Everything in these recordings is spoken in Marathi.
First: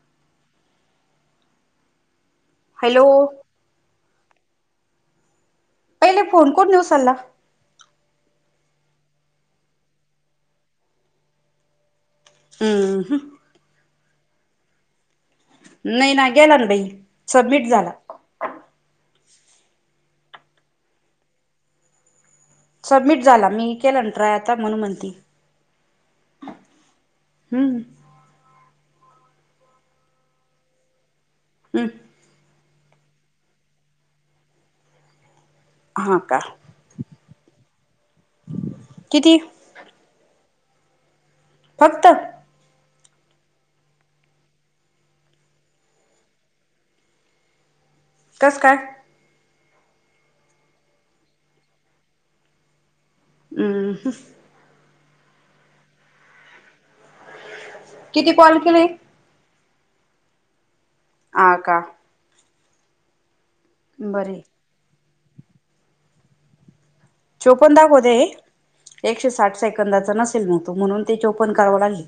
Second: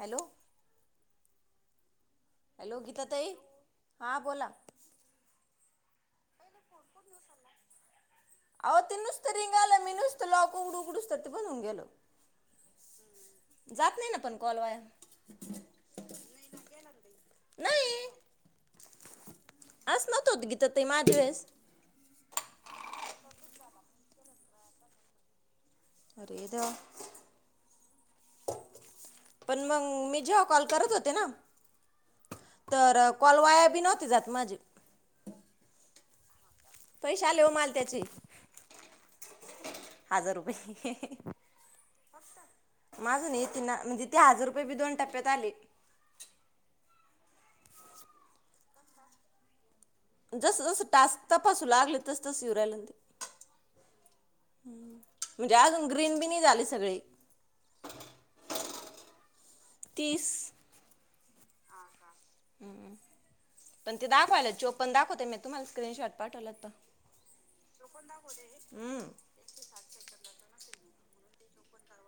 हॅलो हॅलो गीता ताई हां बोला पहिले फोन कोणनी उचलला. आहो ते नुसतं रिंग आलंय मी नुसतं लोकं उघडू उघडूतोवर ते बंद होऊन गेल. हम्म हम जात नाय ना पण कॉल वाया नाय ना गेला ना बाई सबमिट झाला. नाही असं नव्हत होत गीता ताई ते माझ्या वेळेस सबमिट झाला मी केला ना ट्राय आता म्हणून म्हणती. अरे देवा! हूं पण मंग मी जेव्हा कॉल करत होते ना हम् तर कॉल वाया बी नव्हते जात माझे. हां का पैसे आले ओ माल त्याचे किती? हजार रुपये. फक्त माझं नाय ती ना म्हणजे ते हजार रुपये बी दोन टप्प्यात आले. कसं काय? जस जस टास्क तपासू लागल तस तस येऊ रांयल न ते हम्म म्हणजे अजून ग्रीन बी नही झाले सगळे. किती कॉल केले. तीस हा हा हं पण ते बरे दाखवायलात चो पण दाखवते मी तुम्हाला स्क्रीनशॉट पाठवला आता. चोपन दाखवत आहे एकशे हम्म साठ साेकंदाचा नसेल मग तू म्हणून ते चोपन करावं लागले.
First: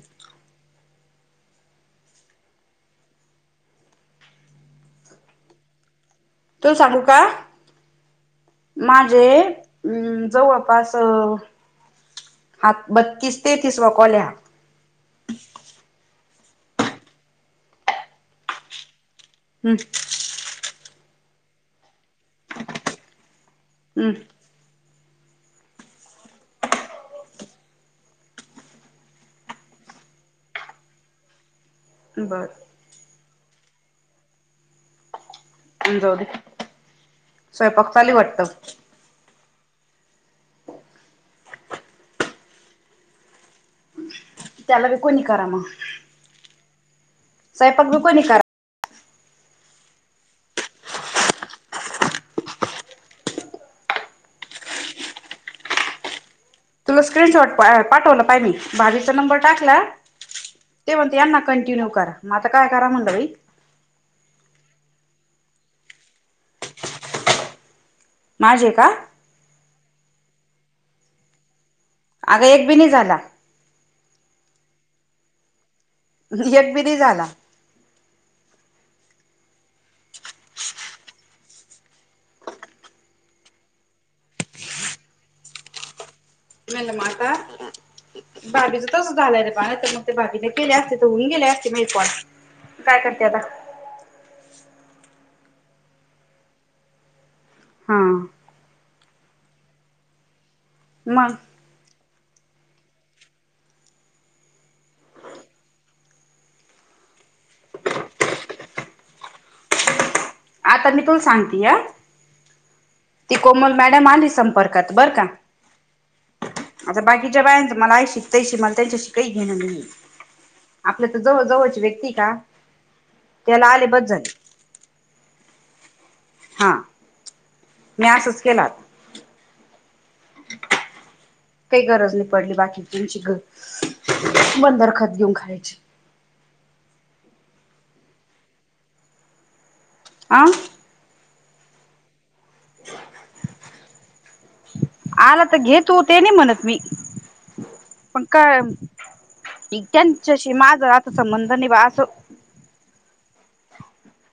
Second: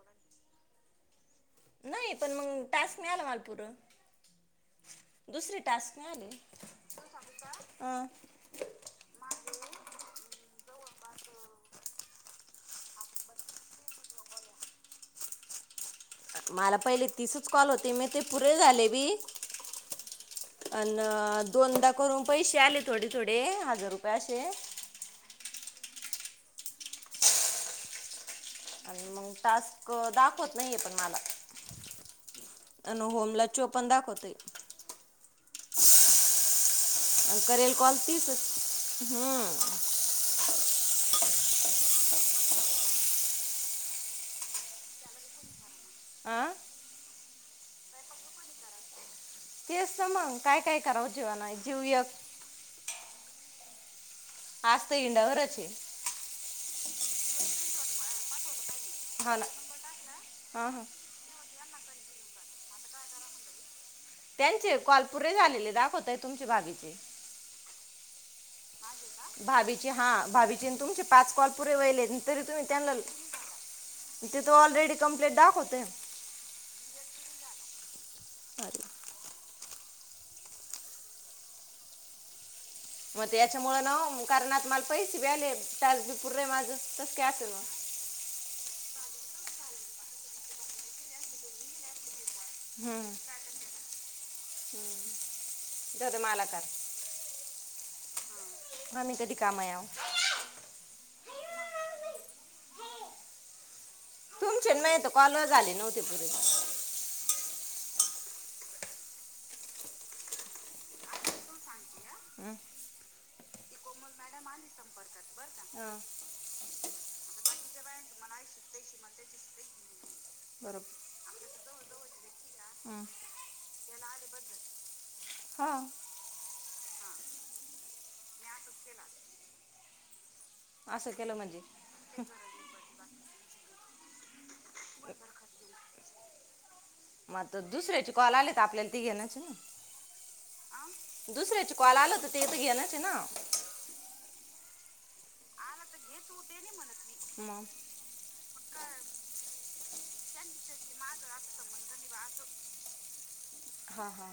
नाही पण मग टास्क नाय आला मला पूर दुसरी टास्क नाय आले. तूल सांगू का अं. माझे अ जवळपास अ हा बत्तीस तेतीसवा कॉल ये हा मला पहिले तिसच कॉल होते मी ते पुरे झाले बी हम् अनं दोनदा करून पैसे आले थोडे थोडे हजार रुपये हम्म असे आणि मग टास्क दाखवत नाहीये पण मला. बर अन होमला चोपण दाखवतय. अं जाऊदे अन करेल कॉल तीस हम्म त्याला बी कोणी करा म आ सायंपाक बी कोणी करा. तेचं त मग काय काय करावं जीवान जीवं यक आज त इंडावरचये. तुला स्क्रीनशॉट पाठवलं पाय मी भाभी चा हा नंबर ना टाकला हां हां ते म्ह त्यांना कंटिन्यू करा म आता काय करा म्हणल बाई त्यांचे कॉल पुरे झालेले दाखवतय तुमचे भाभीचे. माझे का भाभीचे हा भाभीचे तुमचे पाच कॉल पुरे वयलेत अनं तरी अगं तुम्ही एक बी नाही त्यांना झाला इथं तर ऑलरेडी कंप्लिट दाखवतय. एक बी नाय झाला. [unintelligible] मग त्याच्यामुळ ना कारण आता मला पैसे बी आले, तजी पूर माझं तस काय असेल मग दहावीचं तस झालं रे बाळ! तर मग ते भाभीने केले असते तर होऊन गेले असते म पॉ हम्म हम् ते होते मालाकार हा! मग मी कधी काम [unintelligible] मग, तुमचे आणि माझे कालच झाले नव्हते पुरे, आता मी तुला सांगते या, हं, ती कोमल मॅडम आली संपर्कात बरं का! हं, आता बाकीच्याे बा आहे मला शिकतायशी मला त्यांच्याशी काही घेणं नाही बरोबर आपलं जव जवची व्यक्ती का त्याला आले पच झाले. हा! हा! मी असंच केलात. [inaudible] असं केलं म्हणजे, काही गरज नाही पडली बाकी तुची ग, बंदरखत घेऊन खायची. मग तर दुसऱ्याचे कॉल आले तर आपल्याला ती घेणच ना! आं दुसऱ्याच कॉल आल होत ते तर घेनाच ना, आला तर घेतू ते नाही म्हणत मी, मग, पण का त्यांच्याशी माझ आता संबंध नाही बा असं हा, हा!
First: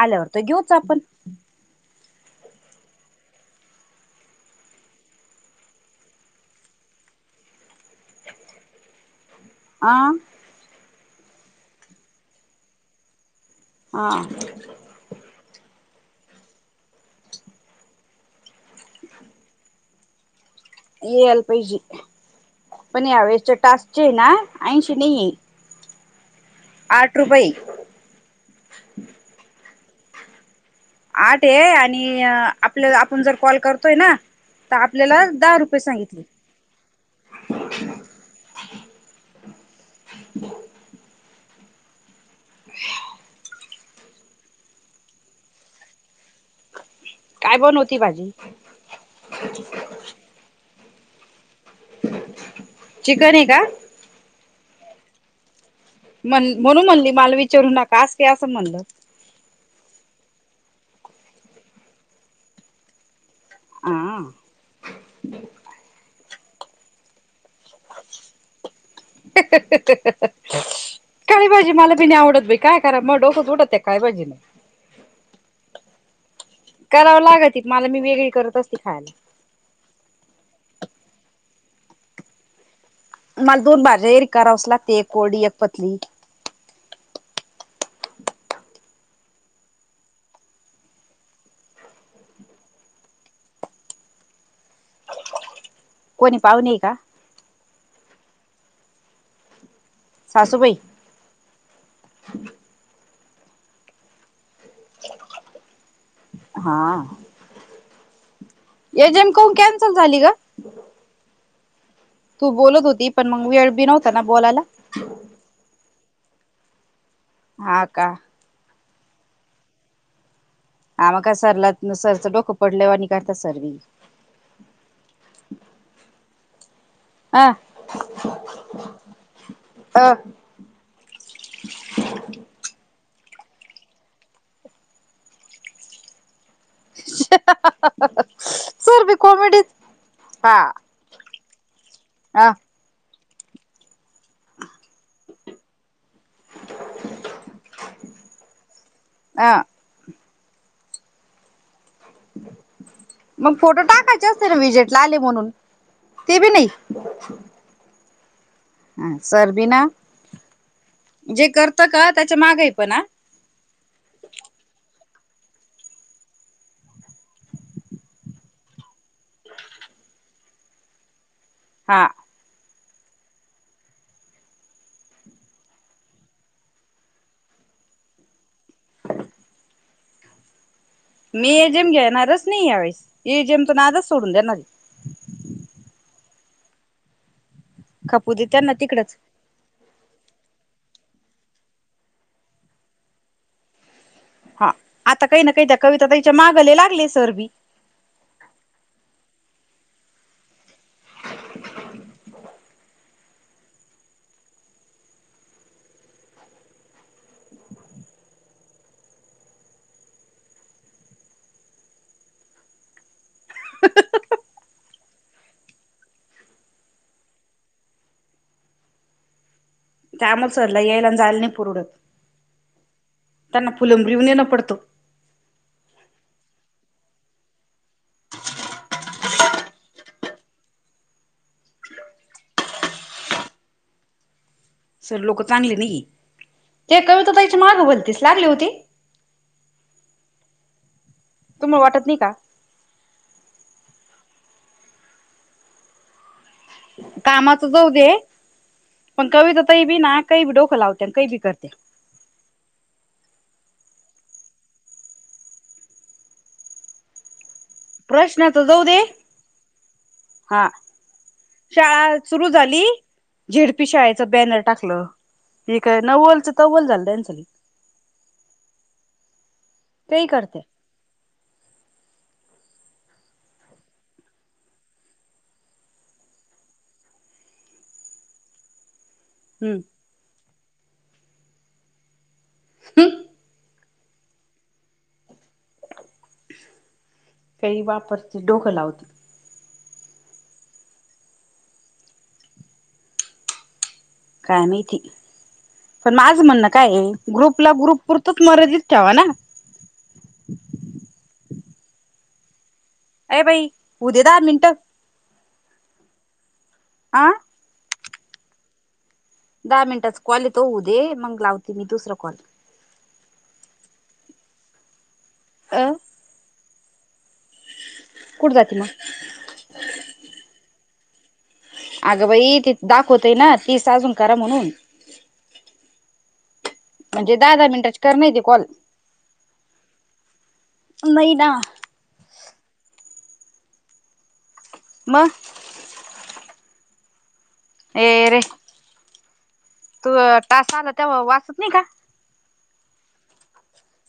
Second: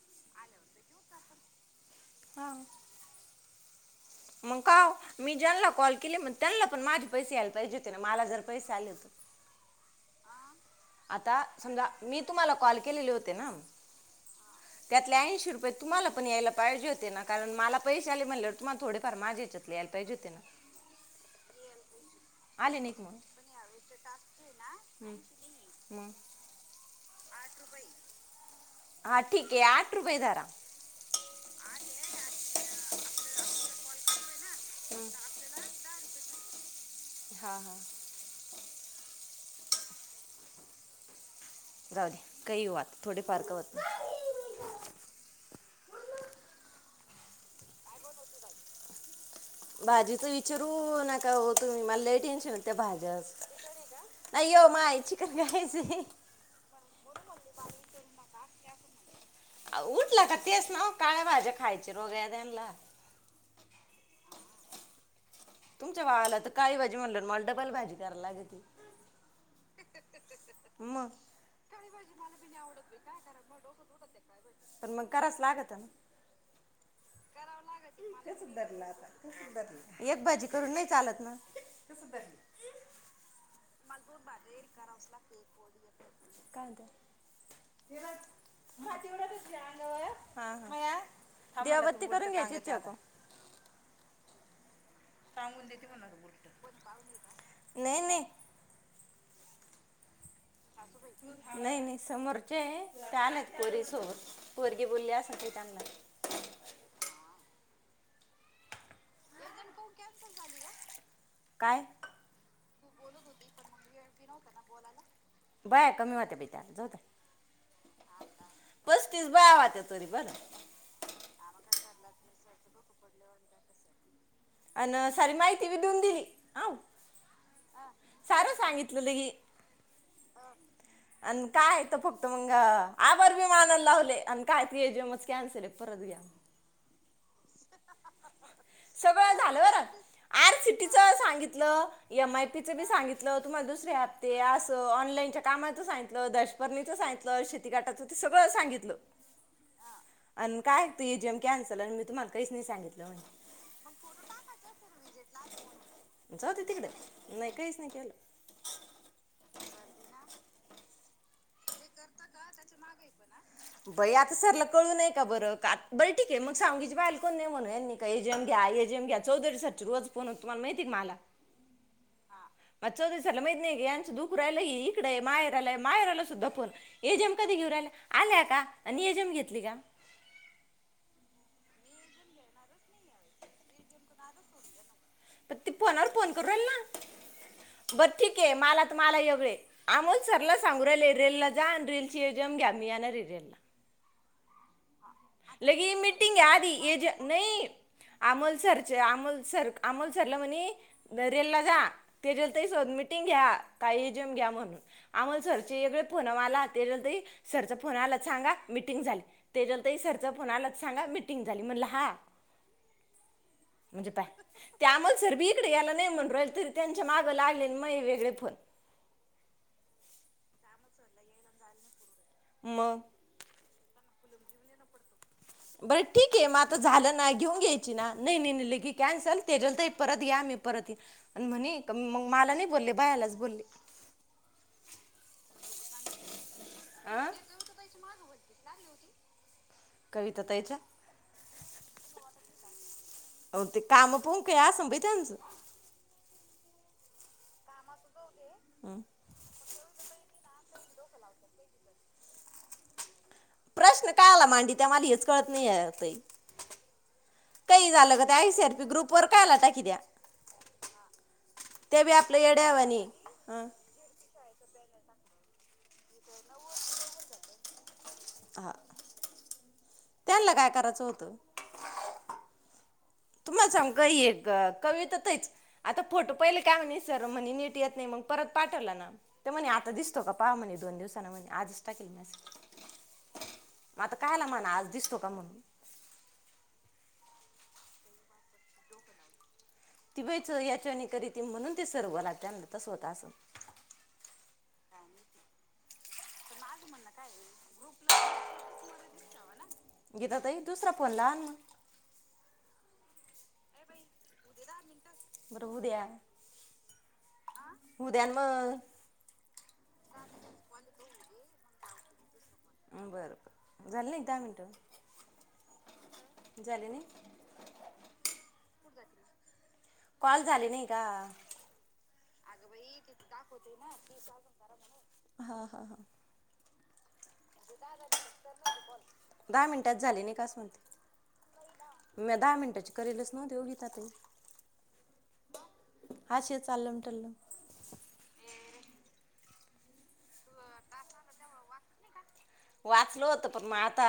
आल्यावर तर घेऊच आपण, हां! मग काव, मी ज्यांना कॉल केले मग त्यांना पण माझे पैसे आला पाहिजे होते ना मला जर पैसे आले होते. आ, आता समजा मी तुम्हाला कॉल केलेले होते ना! हा! त्यातले ऐंशी रुपये तुम्हाला प यायला पाहिजे होे ना, कारण मला पैसे आले म्हणाले तुमला थोडेफार माझेच. ल्याल्पई होते ना! याला पाहिजे आले नाहीत पण मग यावेेळेसच्या टास्कचे आहे ना ऐंशी नाही आहे. म आठ रुपये, हा ठीक आहे आठ रुपये धरा. आठ आहे आणि आपलं आपण जर कॉल करतोय ना. तर आपल्याला दहा रुपये सांगितले, हा, हा [inaudible] जाऊदे काही हो आता थोडे फार का होत नाही, काय बण होती भाजी. भाजीच विचारू नका हो तुम्ही मला ल टेन्शन त्या भाज्या, चिकन आहे का नाही ये माय चिकन खायचे, म्हण म्हणून म्हणली माल विचारू नकास की असं म्हणलं, उठला का तेस ना काळ भाज्या खायचे रोग्या त्यांला. आ. तुमच्या वावाला तर काही भाजी म्हणलं मला डबल भाजी करायलागेती. [inaudible] मग काही भाजी मला बी नाही आवडत बा काय करा मग डोकत फु डत त्या काही भाजी नाही. पण मग करायच लागत ना- करावं लागत मला मी वेगळी करत असते खायला. एक भाजी करून नाही चालत ना कस मला दोन भाज्या एरी करावस लागते एक कोडी एक पतली. काद व म तेवढा त त्यावरती करून घ्यायची इथता- सांगून देते म्हणा कोणी पाहुणे आहे का नाही नाही! सासु बाई नाही नाही समोरचे त्या नाहीत पोरीसोर पोरगी बोलले अस त्यांना हा ऐजमन कमान कॅन्सल झाली ग! काय? तू बोलत होती पण मग वीळबी नव्हता ना बोलायला? बया कमी होते बिता जाऊत हा का? पस्तीस बय वा त्या्या तोरी बर आम काय सरला सरचं डोकं पडलेवर आणि करता सर. आणि सारी माहिती बी देऊन दिली. हा सारं सांगितलं लघी अ आणि काय तर फक्त मंग आभार बी मानाला लावले आणि काय एजमच कॅन्सल परत [unintelligible] सर बी [unintelligible] कॉमेडीत हा हा सांगितलं तुम्हाला दुसरते असं ऑनलाईनच्या कामचगित दशपर्णीच सांगितलं शेती काटाच ते सगळं सांगितलं. अ अ कायतो एजीएम कॅन्सल आणि मी तुम्हाला कहीच नाही सांगितलं म्हणे मग फोटो टाकायचे असते ना विजेट ला आले म्हणून ते बी जाऊ दे नाही तिकडे नाही काहीच नाही केलं. हा सरबीना जे करत का त्याच्या मागही पण बई आता सरला कळू नय का बरं आ बरं ठीक आहे, मग सांगीची बाल कोण नाही म्हणून एजीएम घ्या एजीएम घ्या चौधरी सरची रोज फोनत तुमला माती मला हा हा म चौदसरला मै यांचं दुकू आहेलाय इकडे माहेराय माहेर आला सुद्धा फोन एजेम कधी घेऊन आल्या आल्या का आणि एजम घेतली का? मी ए जेम घेणारच नाही यावेळेस ए जेमच नादच सोडून देणार. प ती फोनावर फोन करू राल ना बर खपू ठीक दे आहे त्यांना मला तर तिकडच मला एवढ आमोद सरला सांगू राहिल रेल ला जा आणि रेलची एजम घ्या मी येणार र रेल ला हा आता काही ना काही त्या लगे कविता तिच्या मागाले लागले सर बी अमोलसरचे, आमोलसर, अमोलसरला म्हणी रेलला जा ते जेल त सोध मिटिंग घ्या काही जेम घ्या म्हणून आम्हाोल सरचेळे फोन आला ते सरचा फोन आला सांगा मीटिंग झाली. तेच्याल तई सरचं फोन आलाच सांगा मीटिंग झाली म्हटलं हा म्हणजे पय ते अमोल सर बी तिकडे गयला नाही म्हण राहिल तरी त्यांच्या मागं लागले मग वेगळे फोन त्यामुळे सरला यायला झाल नाही पुरडत. म त्यांना फ पुलंमबिऊन येणं पडतो. बरं ठीक आहे मग आता झालं नाही घेऊन घ्यायची ना नाही नाही नाही लेगी कॅन्सल त्याच्यांत परत या मी परत आणि म्हणे, मग मला नाही बोलले बायालाच बोलले, सर लोक चांगले नाही, ते आ कविता ताई च्या मागं भलतीस लागली होती, कवीत ताई च्या, तुम वाटत नाही का? अ ते काम पोंक असं भा त्यांचं, कामाच जाऊ दे, हम, पण कविता ताई बी नाही, काही बी डोकं लावते, काही बी करते, प्रश्न काय आला मांडी त्या, मला हेच कळत नाही आहे ताई, काही झालं ग त्या, प्रश्नाच जाऊ आयसीआरपी दे ग्रुप वर कायला टाकत्या, हा शाळा सुरु झाली, हा झेडपी शाळेच बॅनर टाकलं. ठीक आहे नव्वलच तव्वल, झालं त्यांनचल, हा काही त्यांला करते काय, करायचं होतं. तुम्हाला सांग का, ह एक कविता ताई च, आता फोटो पहिले काय म्हणे, सर म्हणे नीट येत नाही मग परत पाठवलं ना, ते म्हणे हम्म आता दिसतो, का पहा म्हणे दोन दिवस म्हणे आजच टाके, हम, म आता कायला माना आज दिसतो का म्हणून, काही वापरते, डोकं लावते, ती वयच याच्याने करीत म्हणून, ते सर्व ला त्यानच होत असं. काय माहिती पण माझ म्हण, काय ग्रुप ला, ग्रुप पुुरतच मर्यादित ठेवा ना, गीता ताई, दुसरा फोनला, अ बाई हूदे दहा मिनट, प्रभूदया, आं, उद्या म दहा मिनिटच कॉल येतो हूदे, मग लावते मी दुसरा कॉल, बरं बरं झालेले दहा मिनटं, अ, झाले नाही, कुठ जात म, कॉल झाली नाही का? अगं बाई ति दाखवतेय ना, तीस अजून करा म्हणून, हा, हा, हां, म्हणजे, दहा दहा मिनिटाची कर नाही ते कॉल दहा मिनिटांत झाले, निका असं म्हणते, नाही ना म दहा मिनटचे करेलच, ना देऊघीताात ते. म, अशा चाललं चाल्लं, ए रे तू टास्क, आला तेव्हा वाचत नाही का? वाचल होत पण मग आता,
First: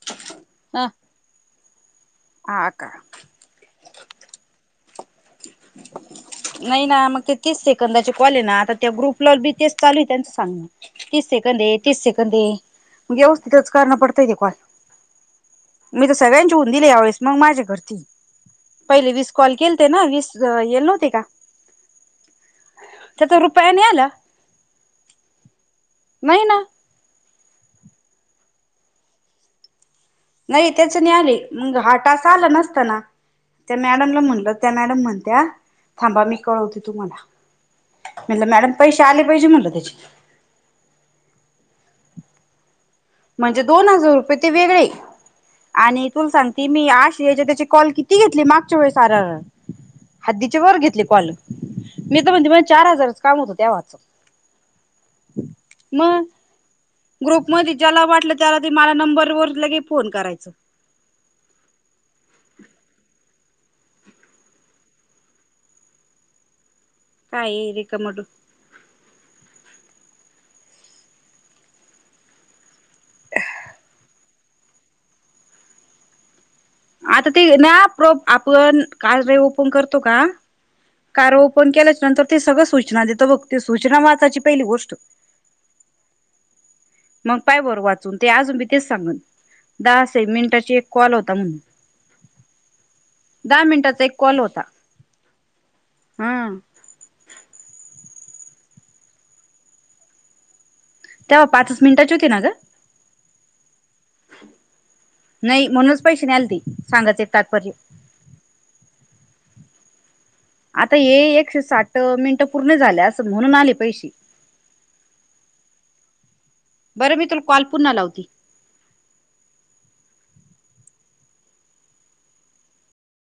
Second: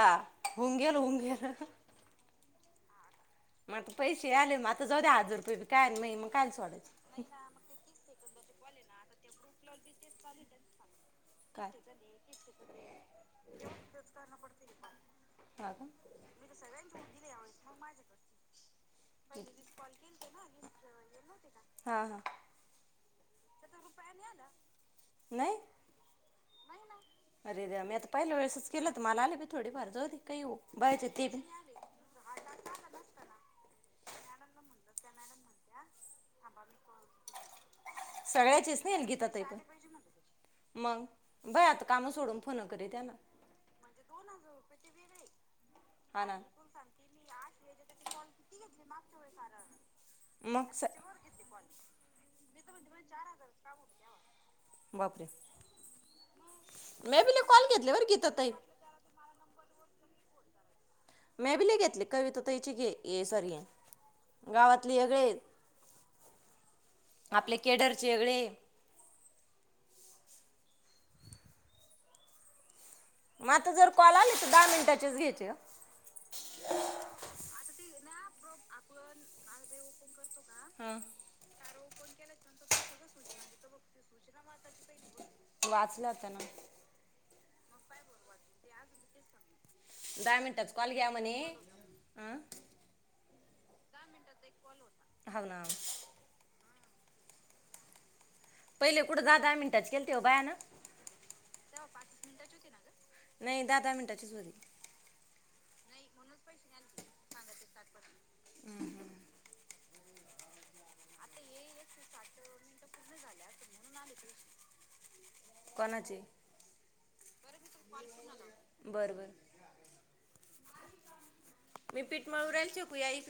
होऊन गेल होऊन गेल, ह का, मग पैसे आले म आता, जाऊ द्या हजार रुपये बी काय म मग कायाला सोडायचं, [unintelligible] चे कॉल आहेत ना ग्रुप, बी तेच चालू आहे त्यांचं सांग, म तीस सेकंद काय आहे तीस सेकंद दे म्हणजे अवस्थितच करना पडताय ते काय, हा का मी तर सगळ्यांची ऊन दिली, यावेस मग माझ्या करती, पहिले वीस कॉल केलते ना, वीस येल नव्ह का हा हा त्या रुपया नाही आला, नाही, नाही ना अरे रे आम्ी आता पहिल्या वेळेसच केलं तर मला आलेी थोडीफार जाऊी नाही त्याच नाही आले मंग हाटास आला नसताना त्या मॅडमला म्हणलं त्या मॅडम म्हण त्या थांबा मी कळवते तुम्हाला म्हणलं मॅडम सगळ्याचेच पैसे नाही आले गीता ताई पाहिजे पण म्हटलं त्याचे मग बई आता कामं सोडून फोनं करी त्या ना म्हणजे दोन हजार रुपये ते वेगळे आणि हा तुला ना सांगते मी आश याच्या त्याची कॉल किती घेतली मागच्या वेस सार हद्दीचे मग वर स घेतले कॉल मी तर म्हणते म चार हजारच काम होतं त्या वाच बापरे म मॅबीले कॉल ग्रुपमध्ये घेतले ज्याला बरं गीता वाटलं ताई त्याला ते मला नंबरवर ल के फोन करायच मेबिले घेतले कविता त हची घे ये सॉरी ये गावातले हेगळे काय केडरचे रेिकमट वेगळे म आता जर कॉल आले तर दहा मिनिटाचेच घ्यायचे आता ते ना प्र आपण का र ओपन करतो का हां कार ओपन केल्याच नंतर ते सगळं सूचना देत बघ ते सूचना वाचाची पहिली गोष्ट वाचला होता ना मग पाय बरं वाचून ते अजून मी तेच सांगन दास एक दहा मिनिटाच मिनिटाची एक घ्या कॉल होता म्हणे म्हण हं? दहा मिनिटाचा एक कॉल होता पलाम हम पहिले कुठं दहा दहा मिनिटाच केलतेव बायान तेव्हा पाच मिनिटाची होती ना नाही दहा दहा मिनटांचीच बरी नाही म्हणूनच पैसे नाही आल ते सांगाच एक तात्पर्य हम हं आता हे एकशे साठ मिनटं पूर्ण झाल्या अस म्हणून आले पैसे कोणची बरं मी तुला कॉल पुन्हा लावती बरं बरं मी पीठ मळ उरायला शकू या इ